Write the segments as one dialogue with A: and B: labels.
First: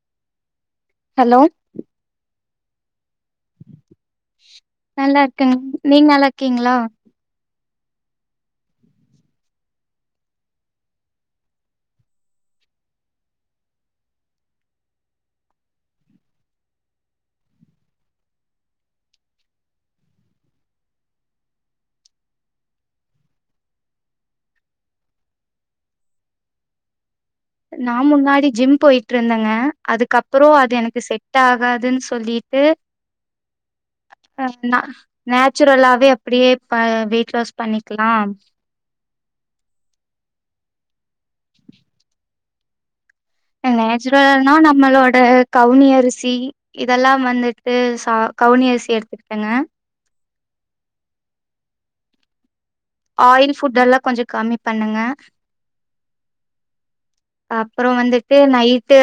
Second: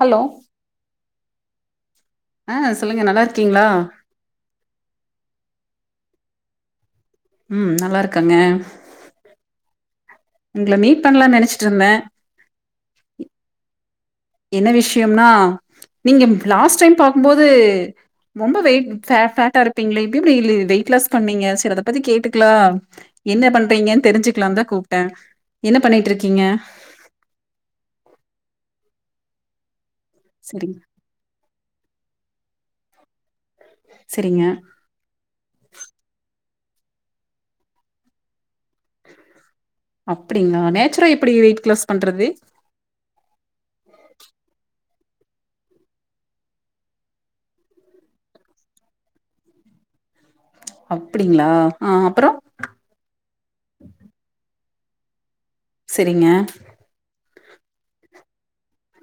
A: Hello
B: hello
A: அ சொல்லுங்க நல்லாருக்
B: நல்லார்க்கங்க நீங் நல்லார்க்கீங்ளா
A: ம் நல்லார்க்கங்க உங்ள மீட் பண்ணலா நெனச்சிட்ருந்த என்ன விஷயம்னா நீங்க லாஸ்ட் டைம் பாக்கும்போது ரொம்ப வெய்ட் ஃபே ஃபேட்டா இருப்பிங்ளே இப்ப எப்டி இ வெயிட் லாஸ் பண்ணிங்க செரி அத பத்தி கேட்டுக்லா என்ன பண்றிங்கன் தெரிஞ்சுக்லான்தா கூப்ட்ட என்ன பண்ணிட்ருக்கிங்க
B: ட்ருந்தங்க அதுக்கப்புற அது
A: சரிங்
B: எனக்கு செட் ஆகாதுன் சொல்லிட்டு
A: சரிங்க
B: அ நா நேச்சுரலாவே அப்படியே ப வெயிட் லாஸ் பண்ணிக்கலா
A: அப்படிங்களா நேச்சுரா எப்படி வெயிட் லாஸ் பண்றது
B: நோச்சுரல்னா நம்மளோ ட கவுனி அரிசி இதெல்லாம் வந்துட்டு சா கவுனி அரிசி எடுத்துக்கிட்டங்க
A: அப்படிங்களா ஆ அப்பற
B: ஆயில் ஃபுட் எல்லா கொஞ்ச கமி பண்ணங்க
A: செரிங்க
B: அப்புற வந்துட்டு நைட்டு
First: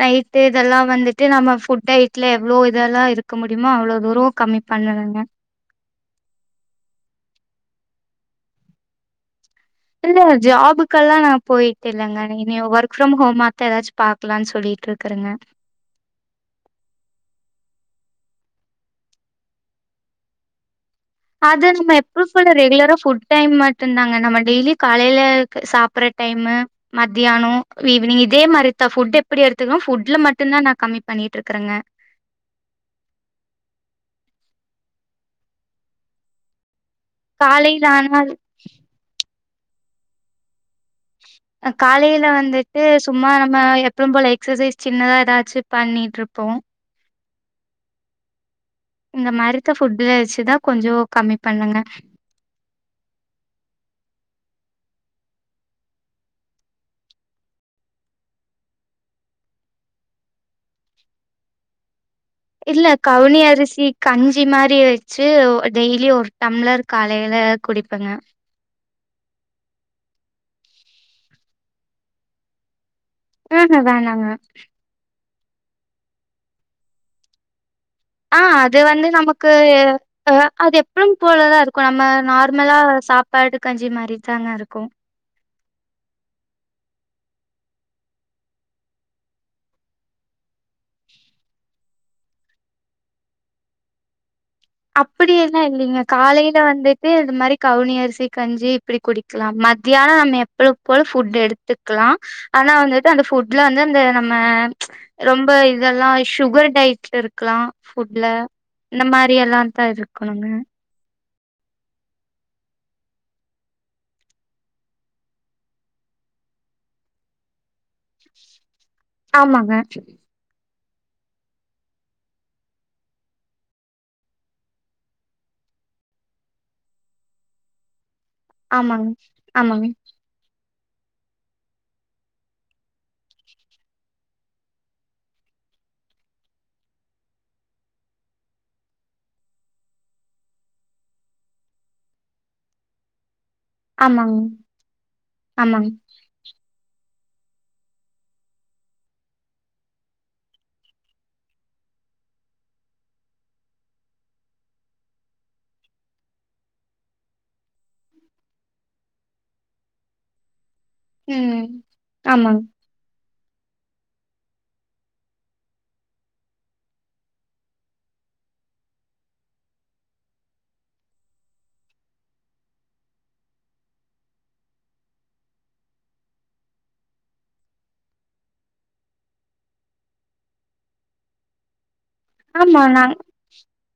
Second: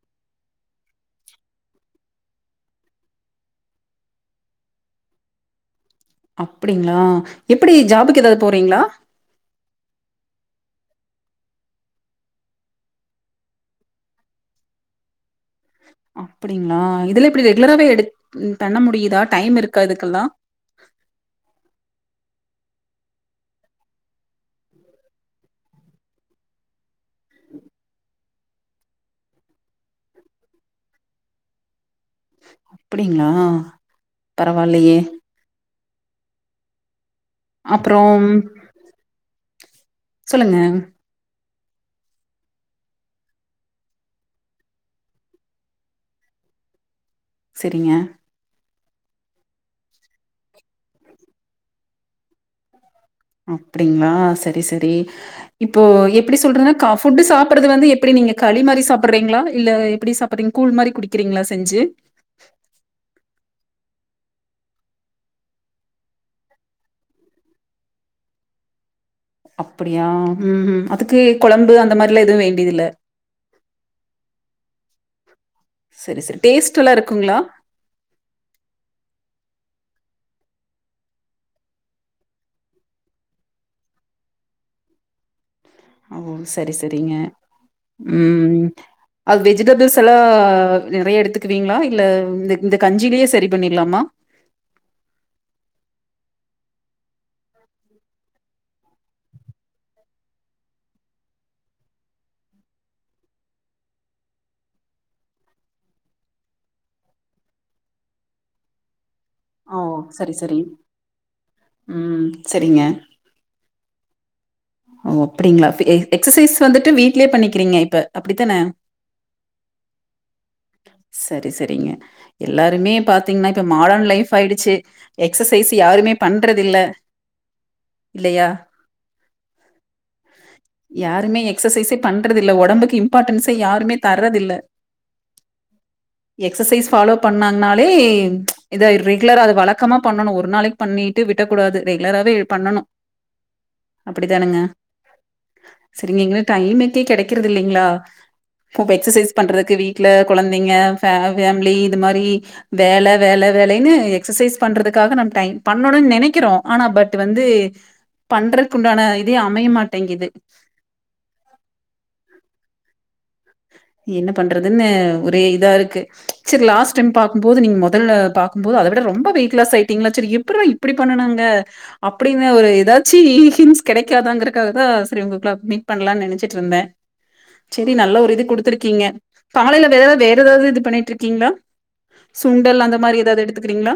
B: நைட்டு இதெல்லா வந்துட்டு நம்ம ஃபுட் ஐட்ல எவ்ளோ இதெல்லா இருக்க முடியுமோ அவ்ளோ தூர கமி பண்ணுனங்க
A: அப்படிங்களா எப்படி ஜாபுக்கு எதாது போறிங்ளா
B: இல்ல ஜாபுக்கெல்லா நா போயிட்டு இல்லங்க இனி ஒர்க் ஃப்ரம் ஹோம்மாத்த எதாச்சு பாக்கலான் சொல்லிட்ருக்கறங்க
A: அப்படிங்ளா இதுல எப்படி ரெகுலராவே எடு பண்ண முடியுதா டைம் இருக்கா இதுக்கெல்லா
B: அது நம்ம எப்பவு போல ரெகுலரா ஃபுட் டைம் மட்டுந்தாங்க நம்ம டெய்லி காலைலக் சாப்பற டைமு மத்தியானோ ஈவினிங் இதே மாரித்தா ஃபுட் எப்படி எடுத்துக்கணோ ஃபுட்ல மட்டுந்தா நா கமி பண்ணிட்ருக்கறங்க
A: அப்படிங்ளா பரவால்லயே
B: காலைல்
A: அப்புறம்
B: ஆனால்
A: சொல்லுங்க
B: அ காலைல வந்துட்டு சும்மா நம்ம எப்யுபோல எக்சசைஸ் சின்னதா ஏதாச்சு பண்ணிட் இருப்போ
A: செரிங்க
B: இந்த மாரித்த ஃபுட்டு வச்சுதா கொஞ்சோ கம்மி பண்ணுங்க
A: அப்டிங்ளா சரி சரி இப்போ எப்டி சொல்றதுனா ஃபுட்டு சாப்புட்றது வந்து எப்டி நீங்க களி மாரி சாப்புட்றீங்ளா இல்ல எப்டி சாப்புட்றீங்க கூழ் மாரி குடிக்கிறீங்ளா செஞ்சி
B: இல்ல கவுனி அரிசி கஞ்சி மாரி வச்சு டெய்லி ஒரு டம்ளர் காலைல குடிப்பங்க
A: அப்படியா ம் ம் அதுக்கு கொழம்பு அந்த மாரிலா எதுவு வேண்டியதுல்ல
B: உ ஹு வேணா வே
A: செரி செரி டேஸ்ட்டுல்லா இருக்குங்ளா
B: ஆ அது வந்து நமக்கு அ அது எப்யுபோலதா இருக்கு நம்ம நார்மலா சாப்பாடு கஞ்சி மாரி தாங்க இருக்கு
A: உ செரி செரிங்க ம் அது வெஜிடபிள்ஸ் எல்லா நறைய எடுத்துக்குவீங்ளா இல்ல இந்த இந்த கஞ்சிலே செரி பண்ணிட்லாமா
B: அப்படியெல்லா இல்லைங்க காலைல வந்துட்டு இது மாரி கவுனி அரிசி கஞ்சி இப்டி குடிக்லா மத்தியானோ நம்ம எப்பவ் போல ஃபுட் எடுத்துக்லா ஆனா வந்துட்டு அந்த ஃபுட்ல வந்து அந்த நம்ம ரொம்ப இதெல்லா சுகர் டயட் இருக்லா ஃபுட்ல இந்த மார் ரி எல்லா
A: ஓ
B: தா
A: சரி
B: இருக்ணுங்க
A: சரி ம் செரிங்க ஓ அப்டிங்ளா ஃப் எக்சசைஸ் வந்துட்டு வீட்லயே பண்ணிக்றீங்க இப்ப அப்டித்தானே
B: ஆமாங்க
A: செரி செரிங்க எல்லாருமே பாத்தீங்னா இப்ப மாடன் லைஃப் பாயிடுச்சு எக்ஸசைஸ் யாருமே பண்றதில்ல இல்லையா?
B: ஆமாங் ஆமாங்
A: யாருமே எக்சசைஸே பண்றதில்ல ஒடம்புக்கு இம்பார்ட்டன்ஸே யாருமே தர்றதில்ல எக்ஸசைஸ் ஃபாலோ பண்ணாங்னாலே இதாய்ரே குலரா அது வழக்கமா பண்ணணூ ஒரு நாளைக்கு பண்ணிட்டு விடக்கூடாது ரெகுலராவே பண்ணணூ
B: ஆமாங்க
A: அப்டிதானுங்க
B: ஆமாங்க
A: செரிங்க எங்க டைம்க்கே கெடைக் க்றதில்லைங்ளா எக்சசைஸ் பண்றதுக்கு வீட்ல கொழந்தைங்க ஃபே ஃபேமிலி இது மாரி வேல வேல வேலன்னு எக்சசைஸ் பண்றதுக்காக நம் டைம் பண்ணணூனு நெனைக்கிறோ ஆனா பட் வந்து பண்றக்கு உண்டான இதே அமைய மாட்டேங்குது
B: ம் ஆமாங்க
A: என்ன பண்றதுன்னு ஒரே இதாருக்கு செரி லாஸ்ட் டைம் பாக்கும்போது நீங்க மொதல்ல பாக்கும்போது அத விட ரொம்ப வெயிட்லாஸ் ஆயிட்டீங்களா செரி எப்பிட்ரா இப்டி பண்ணனாங்க அப்டின்னு ஒரு ஏதாச்சி ஹின்ட்ஸ் கெடைக்காதாங்கறக்காகதா செரி உங்கோக்லா மீட் பண்லானு நெனைச்சிட்டுருந்தே செரி நல்ல ஒரு இது குடுத்துருக்கீங்க காலையில வேற வேற ஏதாவ்து இது பண்ணிட்ருக்கீங்ளா
B: ஆமா
A: சுண்டல் அந்த
B: நாங்
A: மாரி ஏதாவ்து எடுத்துக்றீங்ளா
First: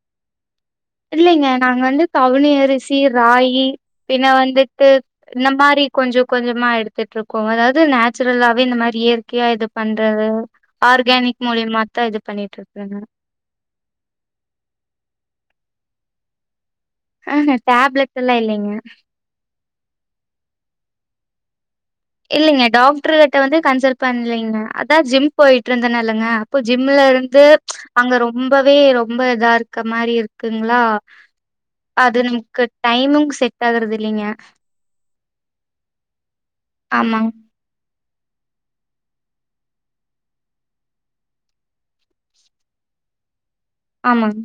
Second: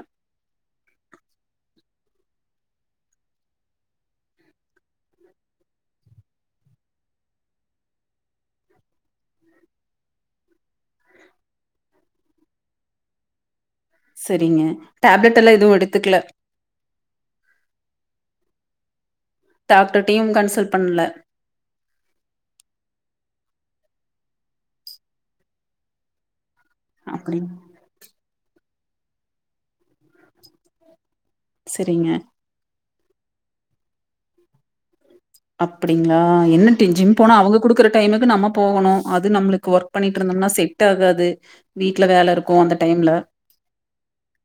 B: இல்லைங்க நாங் வந்து கவுனி அரிசி ராகி பின்ன வந்துட்டு இந்த மாரி கொஞ்சோ கொஞ்சமா எடுத்துட்ருக்கோ அதாவ்து நேச்சுரலாவே இந்த மாரி இயற்கையா இது பண்றது ஆர்கானிக் மூலியமாத்தா இது பண்ணிட்ருக்றேங்க
A: செரிங்க டேப்லெட் எல்லா எதுவூ எடுத்துக்கல
B: ஆஹ டேப்லெட்ஸ் எல்லா இல்லைங்க
A: டாக்டர்டயூ கன்சல்ட் பண்ல
B: இல்லைங்க டாக்டர் கிட்ட வந்து கன்சல்ட் பண்லீங்க அதா ஜிம் போயிட்டுருந்தேன இல்லங்க இப்ப
A: அப்டி
B: ஜிம்லருந்து அங்க ரொம்ப வே ரொம்ப இதாருக்க மாரி இருக்குங்களா
A: சரிங்க
B: அது நம்க்கு டைமிங் செட் ஆகுறதில்லைங்க
A: அப்டிங்ளா என்ன இ ஜிம் போனா அவுங்க குடுக்கற டைமுக்கு நம்ம போகணூ அது நம்மளுக்கு ஒர்க் பண்ணிட்டு இருந்தோம்னா செட் ஆகாது வீட்ல வேலருக்கூ அந்த டைம்ல
B: ஆமாங்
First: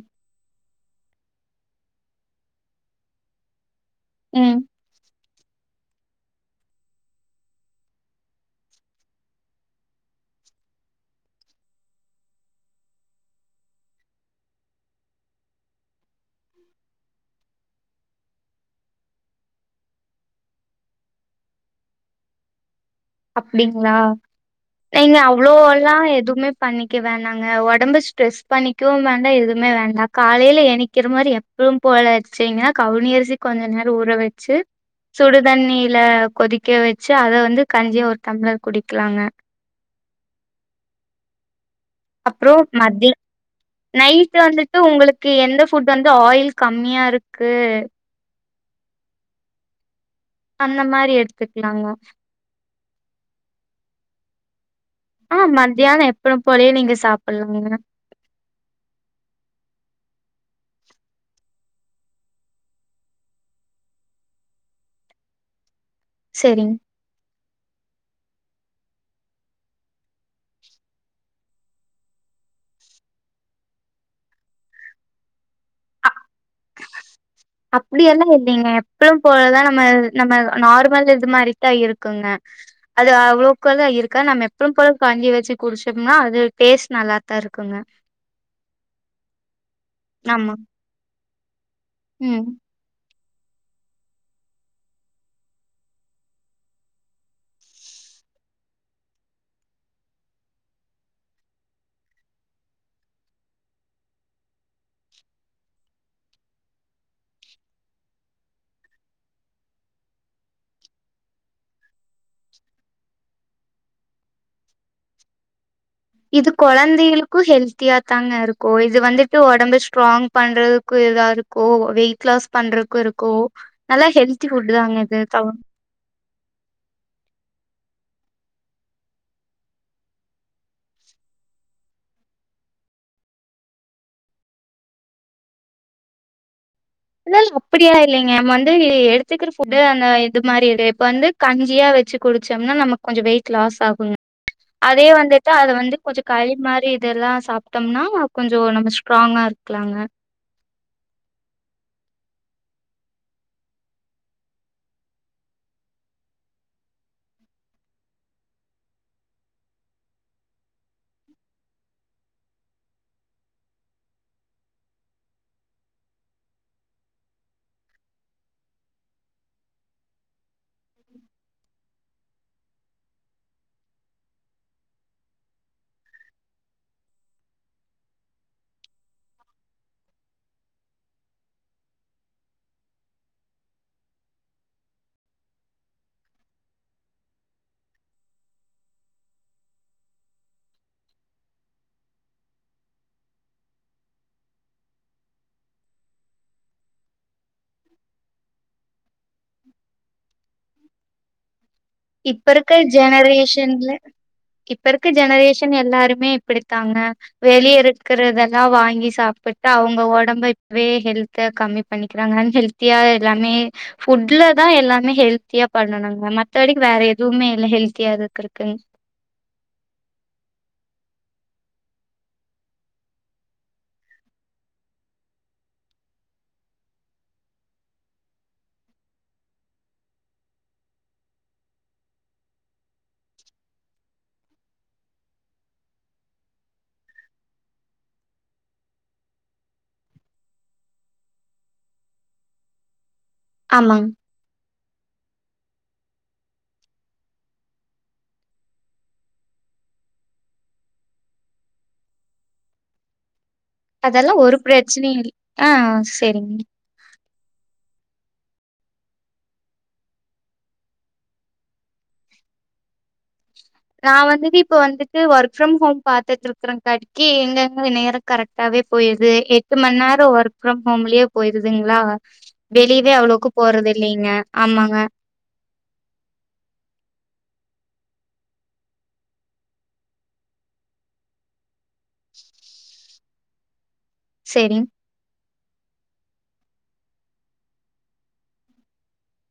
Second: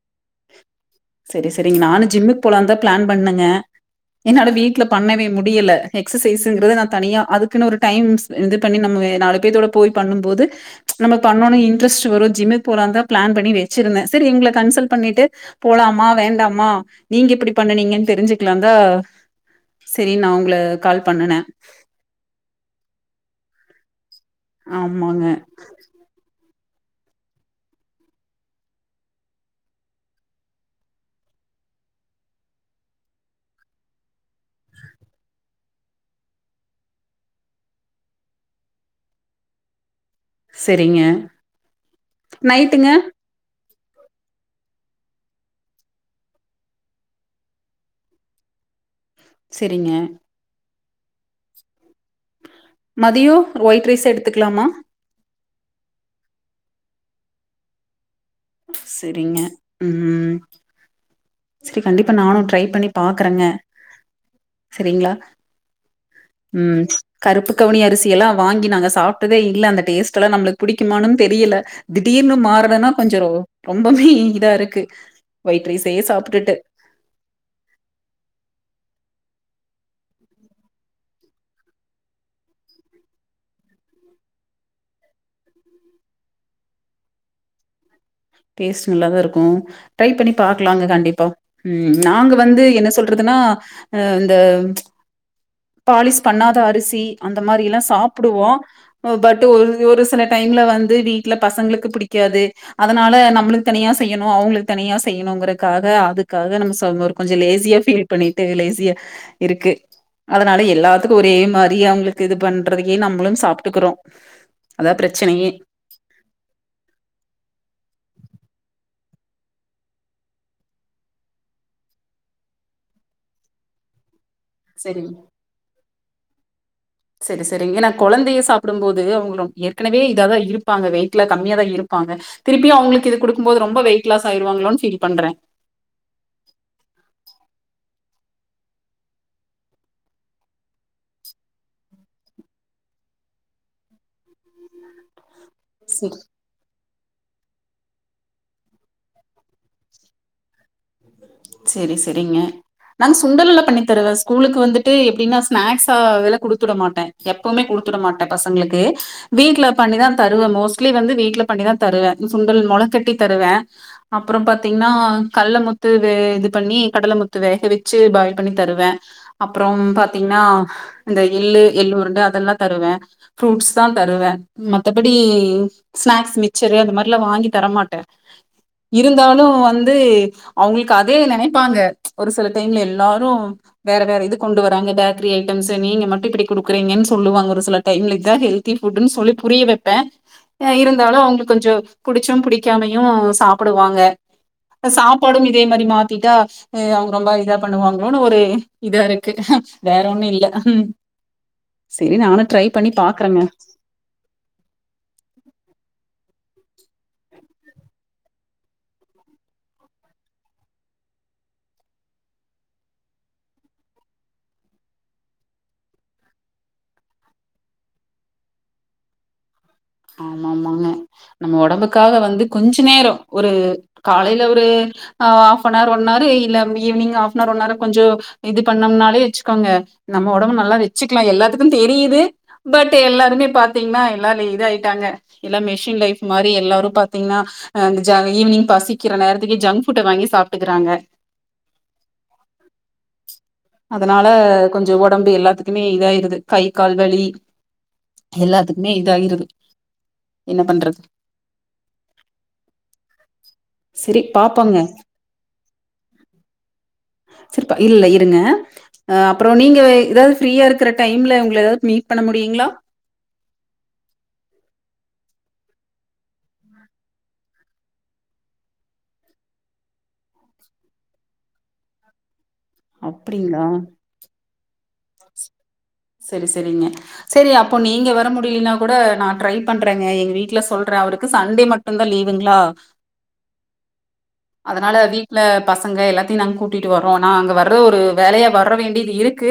A: செரி செரிங்க நானூ ஜிம்முக்கு போலாந்தா ப்ளான் பண்ணேங்க என்னோட
B: ம்
A: வீட்ல பண்ணவே முடியல எக்ஸசைஸுங்கிறது நா தனியா அதுக்குன்னு ஒரு டைம்ஸ் இது பண்ணி நம்ம நாலு பேத்தோட போய் பண்ணும்போது நம்ம பண்ணோன்னு இன்ட்ரெஸ்ட் வரூ ஜிம்முக்கு போலான்ந்தா ப்ளான் பண்ணி வச்சிருந்தே செரி உங்கள கன்சல்ட் பண்ணிட்டு போலாமா வேண்டாமா நீங்க எப்டி பண்ணுனீங்கன்னு தெரிஞ்சுக்கலாந்தா செரி நா உங்கள கால் பண்ணுனே
B: அப்டிங்களா ஏங்க
A: ஆமாங்க
B: அவ்ளோ எல்லா எதூமே பண்ணிக்க வேண்டாங்க ஒடம்பு ஸ்ட்ரெஸ் பண்ணிக்கவூ வேண்டா எதூமே வேண்டா காலையில எநிக்கிற மாரி எப்பவூ போல எச்சிங்கன்னா கவுனி அரிசி கொஞ்ச நேரோ ஊற வச்சு சுடுதண்ணியல கொதிக்க வச்சு அத வந்து கஞ்சியா ஒரு டம்ளர் குடிக்கலாங்க
A: செரிங்க
B: அப்றோ
A: நைட்டுங்க
B: மத்திய நைட்டு வந்துட்டு உங்களுக்கு எந்த ஃபுட் வந்து ஆயில் கம்மியா இருக்கு
A: செரிங்க
B: அந்த மாரி எடுத்துக்லாங்க
A: மதியோ ஒயிட் ரைசே எடுத்துக்லாமா
B: ஆஹ் மத்தியான எப்பியு போலயே நீங்க சாப்பல்லா நீங்க
A: செரிங்க உம் செரி கண்டிப்பா நானு ட்ரை பண்ணி பாக்கறங்க செரிங்ளா
B: சரிங்
A: உம் கருப்பு கவுனி அரிசிஎல்லா வாங்கி நாங்க சாப்ட்டதே இல்ல அந்த டேஸ்ட் எல்லா நம்மளுக் பிடிக்குமாணும் தெரியல திடீர்னு மார்றதனா கொஞ்சோ ரொம்பமே இதா இருக்கு ஒயிட் ரைஸே சாப் ப்ட்டுட்டு
B: அப்டியெல்லா இல்லீங்க எப்பியு போலதா நம்ம நம்ம நார்மல் இது மாரித்தா இருக்குங்க அது அவ்ளவுக்குதா இருக்கா நம்ம எப்பும் போல கஞ்சி வெச்சு குடிச்சம்னா அது டேஸ்ட் நல்லாத்தா இருக்குங்க
A: டேஸ்ட்டு நல்லா தா இருக்கு ட்ரை பண்ணி
B: ஆமா
A: பாக்லாங்க கண்டிப்பா உம் நாங்க
B: ம்
A: வந்து என்ன சொல் ல்றதுன்னா அ இந்த பாலிஷ் பண்ணாத அரிசி அந்த மாரி எல்லா சாப்புடுவோ பட் ஒர் ஒரு சில டைம்ல வந்து வீட்ல பசங்களுக்கு பிடிக்காது அ அதனால நம்மளுக் தனியா செய்யணு அவுங்களுக் தனியா செய்யணுங்கறக்காக அதுக்காக நம் ச ஒரு கொஞ்சோ லேசியா ஃபீல் பண்ணிட்டு லேசியா இருக்கு அதனால எல்லாத்துக்கு ஒரே மாரி அவுங்களுக்கு இது பண்றதையே நம்மளும் சாப்ட்டுக்றோ அதா பிரச்சனையே
B: இது கொழந்தைகளுக்கு ஹெல்த்தியா தாங்க இருக்கூ இது வந்துட்டு ஒடம்பு ஸ்ட்ராங் பண்றதுக்கு இதா இருக்கூ வெயிட் லாஸ் பண்றக்கு இருக்கூ நல்லா ஹெல் த்தி ஃபுட்டு தாங்க இது தவுன்
A: செரி செரிங் ஏனா கொழந்தைய சாப்டும் போது அவுங் ரொம் ஏற்கெனவே இதாதா இருப்பாங்க வெயிட்ல கம்மியாதா இருப்பாங்க திருப்பியு அவுங்ளுக்கு இது குடுக்கும் போது ரொம்ப வெயிட் லாஸ் ஆயிருவாங்ளோன் ஃபீல் பண்றே
B: இல்லல் அப்பிடி எல்லா இல்லீங்க நம் வந்து இது எடுத்துக்கிற ஃபுட்டு அந்த இது மாரி இரு இப்ப வந்து கஞ்சியா வெச்சு குடிச்சம்னா நமக் கொஞ்சோ வெயிட் லாஸ் ஆகுங்க அதே வந்து ட்டு அத வந்து
A: ம்.
B: கொஞ்ச களி மாரி இதெல்லா சாப்ட்டம்னா கொஞ்சோ நம்ம ஸ்ட்ராங்கா இருக்லாங்க
A: செரி செரிங்க நாங் சுண்டல்ல பண்ணி தருவே ஸ்கூலுக்கு வந்துட்டு எப்டின்னா ஸ்நாக்ஸா அதல்ல குடுத்துட மாட்டே எப்புமே குடுத்துட மாட்டே பசங்களுக்கு வீட்ல பண்ணிதா தருவே மோஸ்ட்லி வந்து வீட்ல பண்ணிதா தருவே சுண்டல் மொள கட்டி தருவே அப்புறம் பாத்தீங்ன்னா கல்லமு த்து வே இது பண்ணி கடலமுத்து வேக வெச்சு பாயில் பண்ணி தருவே அப்புறம் பாத்தீங்ன்னா இந்த எள்ளு எள்ளு உருண்ட அதெல்லா தருவே ஃப்ரூட்ஸ் தா தருவே மத்தபடி ஸ்நாக்ஸ் மிச்சரு அந்த மாரில்லா வாங்கி தரமாட்டே இருந்தாலு வந்து அவுங்குளுக்கு அதே நெனைப்பாங்க ஒரு சில டைம்ல எல்லாரு வேற வேற இது கொண்டு வராங்க பேக்கரி ஐட்டம்ஸு நீங்க மட்டு இப்டி குடுக்கறீங்கன் சொல்லுவாங்க ஒரு சில டைம்ல இதா ஹெல்தி ஃபுட்டுன் சொல்லி புரிய வெப்பே அ இருந்தாலு அவுங்ளுக் கொஞ்சோ புடிச்சும் புடிக்காமையு சாப்புடுவாங்க சாப் பாடும் இதே மாரி மாத்திட்டா அ அவுங் ரொம்ப இதா பண்ணுவாங்ளோனு ஒரு இதாரு த்து வேற ஒன்னு இல்ல சரி நானு
B: இப்ப
A: ட்ரை
B: இருக்க
A: பண்ணி பாக்குறேங்க
B: ஜெனரேஷன்ல இப்ப இருக்க ஜெனரேஷன் எல்லாருமே ப்பிடித்தாங்க வெளிய இருக்றதெல்லா வாங்கி சாப்பிட்டு அவுங்க ஒடம்ப இப்வே ஹெல்த்த கம்மி பண்ணிக்கிறாங் அன்ஹெல்த்தியா எல்லாமே ஃபுட்ல தா எல்லாமே ஹெல்த்தியா பண்ணணுங்க ம த்தபடிக்கு வேற எதுவுமே இல்ல ஹெல்த்தியா இருக்கறக்குங்
A: ஆமாமாங்க நம்ம ஒடம்புக்காக வந்து கொஞ்ச நேரோ ஒரு காலைல ஒரு ஹாஃப்பனர் ஒன் அர் இல்ல ஈவினிங் ஹாஃப்னர் ஒன் அர் கொஞ்சோ இது பண்ணம்னாலே வெச்சுக்கோங்க நம்ம ஒடம்பு நல்லா வெச்சுக்லா எல்லாத்துக்குந் தெரியிது பட் எல்லாருமே பாத்தீங்ன்னா எல்லால இதாயி டாங்க எல்லா மெஷின் லைஃப் மாரி எல்லாரு பாத்தீங்ன்னா ந்த ஜ ஈவினிங் பசிக்கிற நேரத்துக்கி ஜங் ஃபுட்ட வாங்கி சாப்ட்டுக்கறாங்க
B: ஆமாங்
A: அதனால கொஞ்சோ ஒடம்பு எல்லாத்துக்குமே இதாயிருது கை கால் வலி எல்லாத்துக்குமே இதாயிருது என்ன பண்றது செரி
B: அதல்லா ஒரு
A: பாப்போங்க
B: பிரச்னையு இல் ஆ ஆ சேரிங்க
A: ப்ப இல்ல இருங்க அ அப்புறோ நீங்க எதாது ஃப்ரியா இருக்கற டைம்ல உங்க எதாது மீட் பண்ண முடியுங்ளா
B: நா வந்துட்டு இப்ப வந்து ட்டு ஒர்க் ஃப்ரம் ஹோம் பாத்துட்ருக்கரங்காட்டிக்கி எங்கங்க நேரோ கரெக்டாவே போயிருது எட்டு மண் நேரோ ஒர்க் ஃப்ரம் ஹோம்லியே போயிருதுங்ளா வெளிவே அவ்ளோக்கு போறது இல்லீங்க ஆமாங்க
A: சரி சரிங்க சரி அப்போ நீங்க வர முடியலைனா கூட நான் ட்ரை பண்றேங்க எங்க வீட்டுல சொல்றேன் அவருக்கு சண்டே மட் ட்டு்தான் லீவுங்களா
B: செரிங்
A: அதனால வீட்ல பசங்க எல்லாத்தையும் நாங்க கூட்டிட்டு வர்றோம் நா அங்க வர்ற ஒரு வேலையா வர வேண்டியது இருக்கு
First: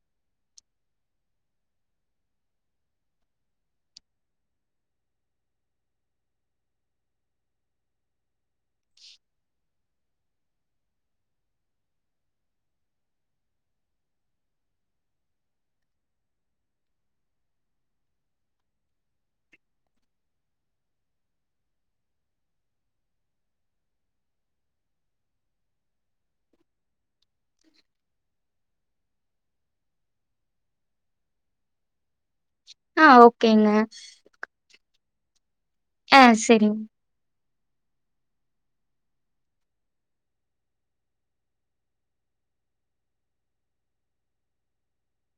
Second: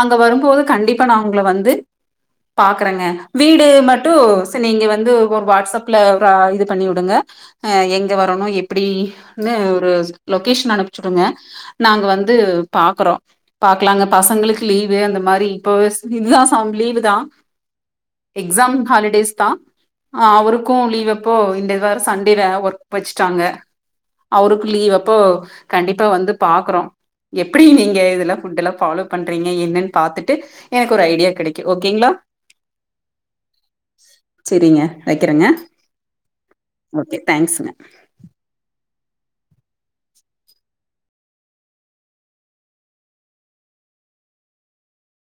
A: அங்க வரும்போது கண்டிப்பா நான் உங்கள வந்து பாக்கறேங்க வீடு மட்டும் செரி நீங்க வந்து ஒரு வாட்ஸ்அப்ல இது பண்ணிவுடுங்க எங்க வரணும் எப்படினு ஒரு லொகேஷன் அனுப்பிச்சுடுங்க நாங்க வந்து பாக்குறோம் பாக்கலாங்க பசங்களுக் கு லீவு அந்த மாரி இப்பவே சு பிகாஸ் அவுனுக்கு லீவுதான் எக்ஸாம் ஹாலிடேஸ் தான் அவருக்கும் லீவ் அப்போ இந்த வா சண்டே ஒர்க் வச்ட்டாங்க அவருக்கும் லீவ் அப்போ கண்டிப்பா வந்து பாக்குறோம் எப்படி நீங்க இதெல்லாம் ஃபாலோ பண் றீங்க என்னன்னு பாத்துட்டு எனக்கு ஒரு ஐடியா கெடைக்கும் ஓகேங்களா
B: ஆஹ் ஓகேங்க
A: வெக்கறேங்க
B: ஆஹ் செரிங்
A: தேங்க்ஸுங்க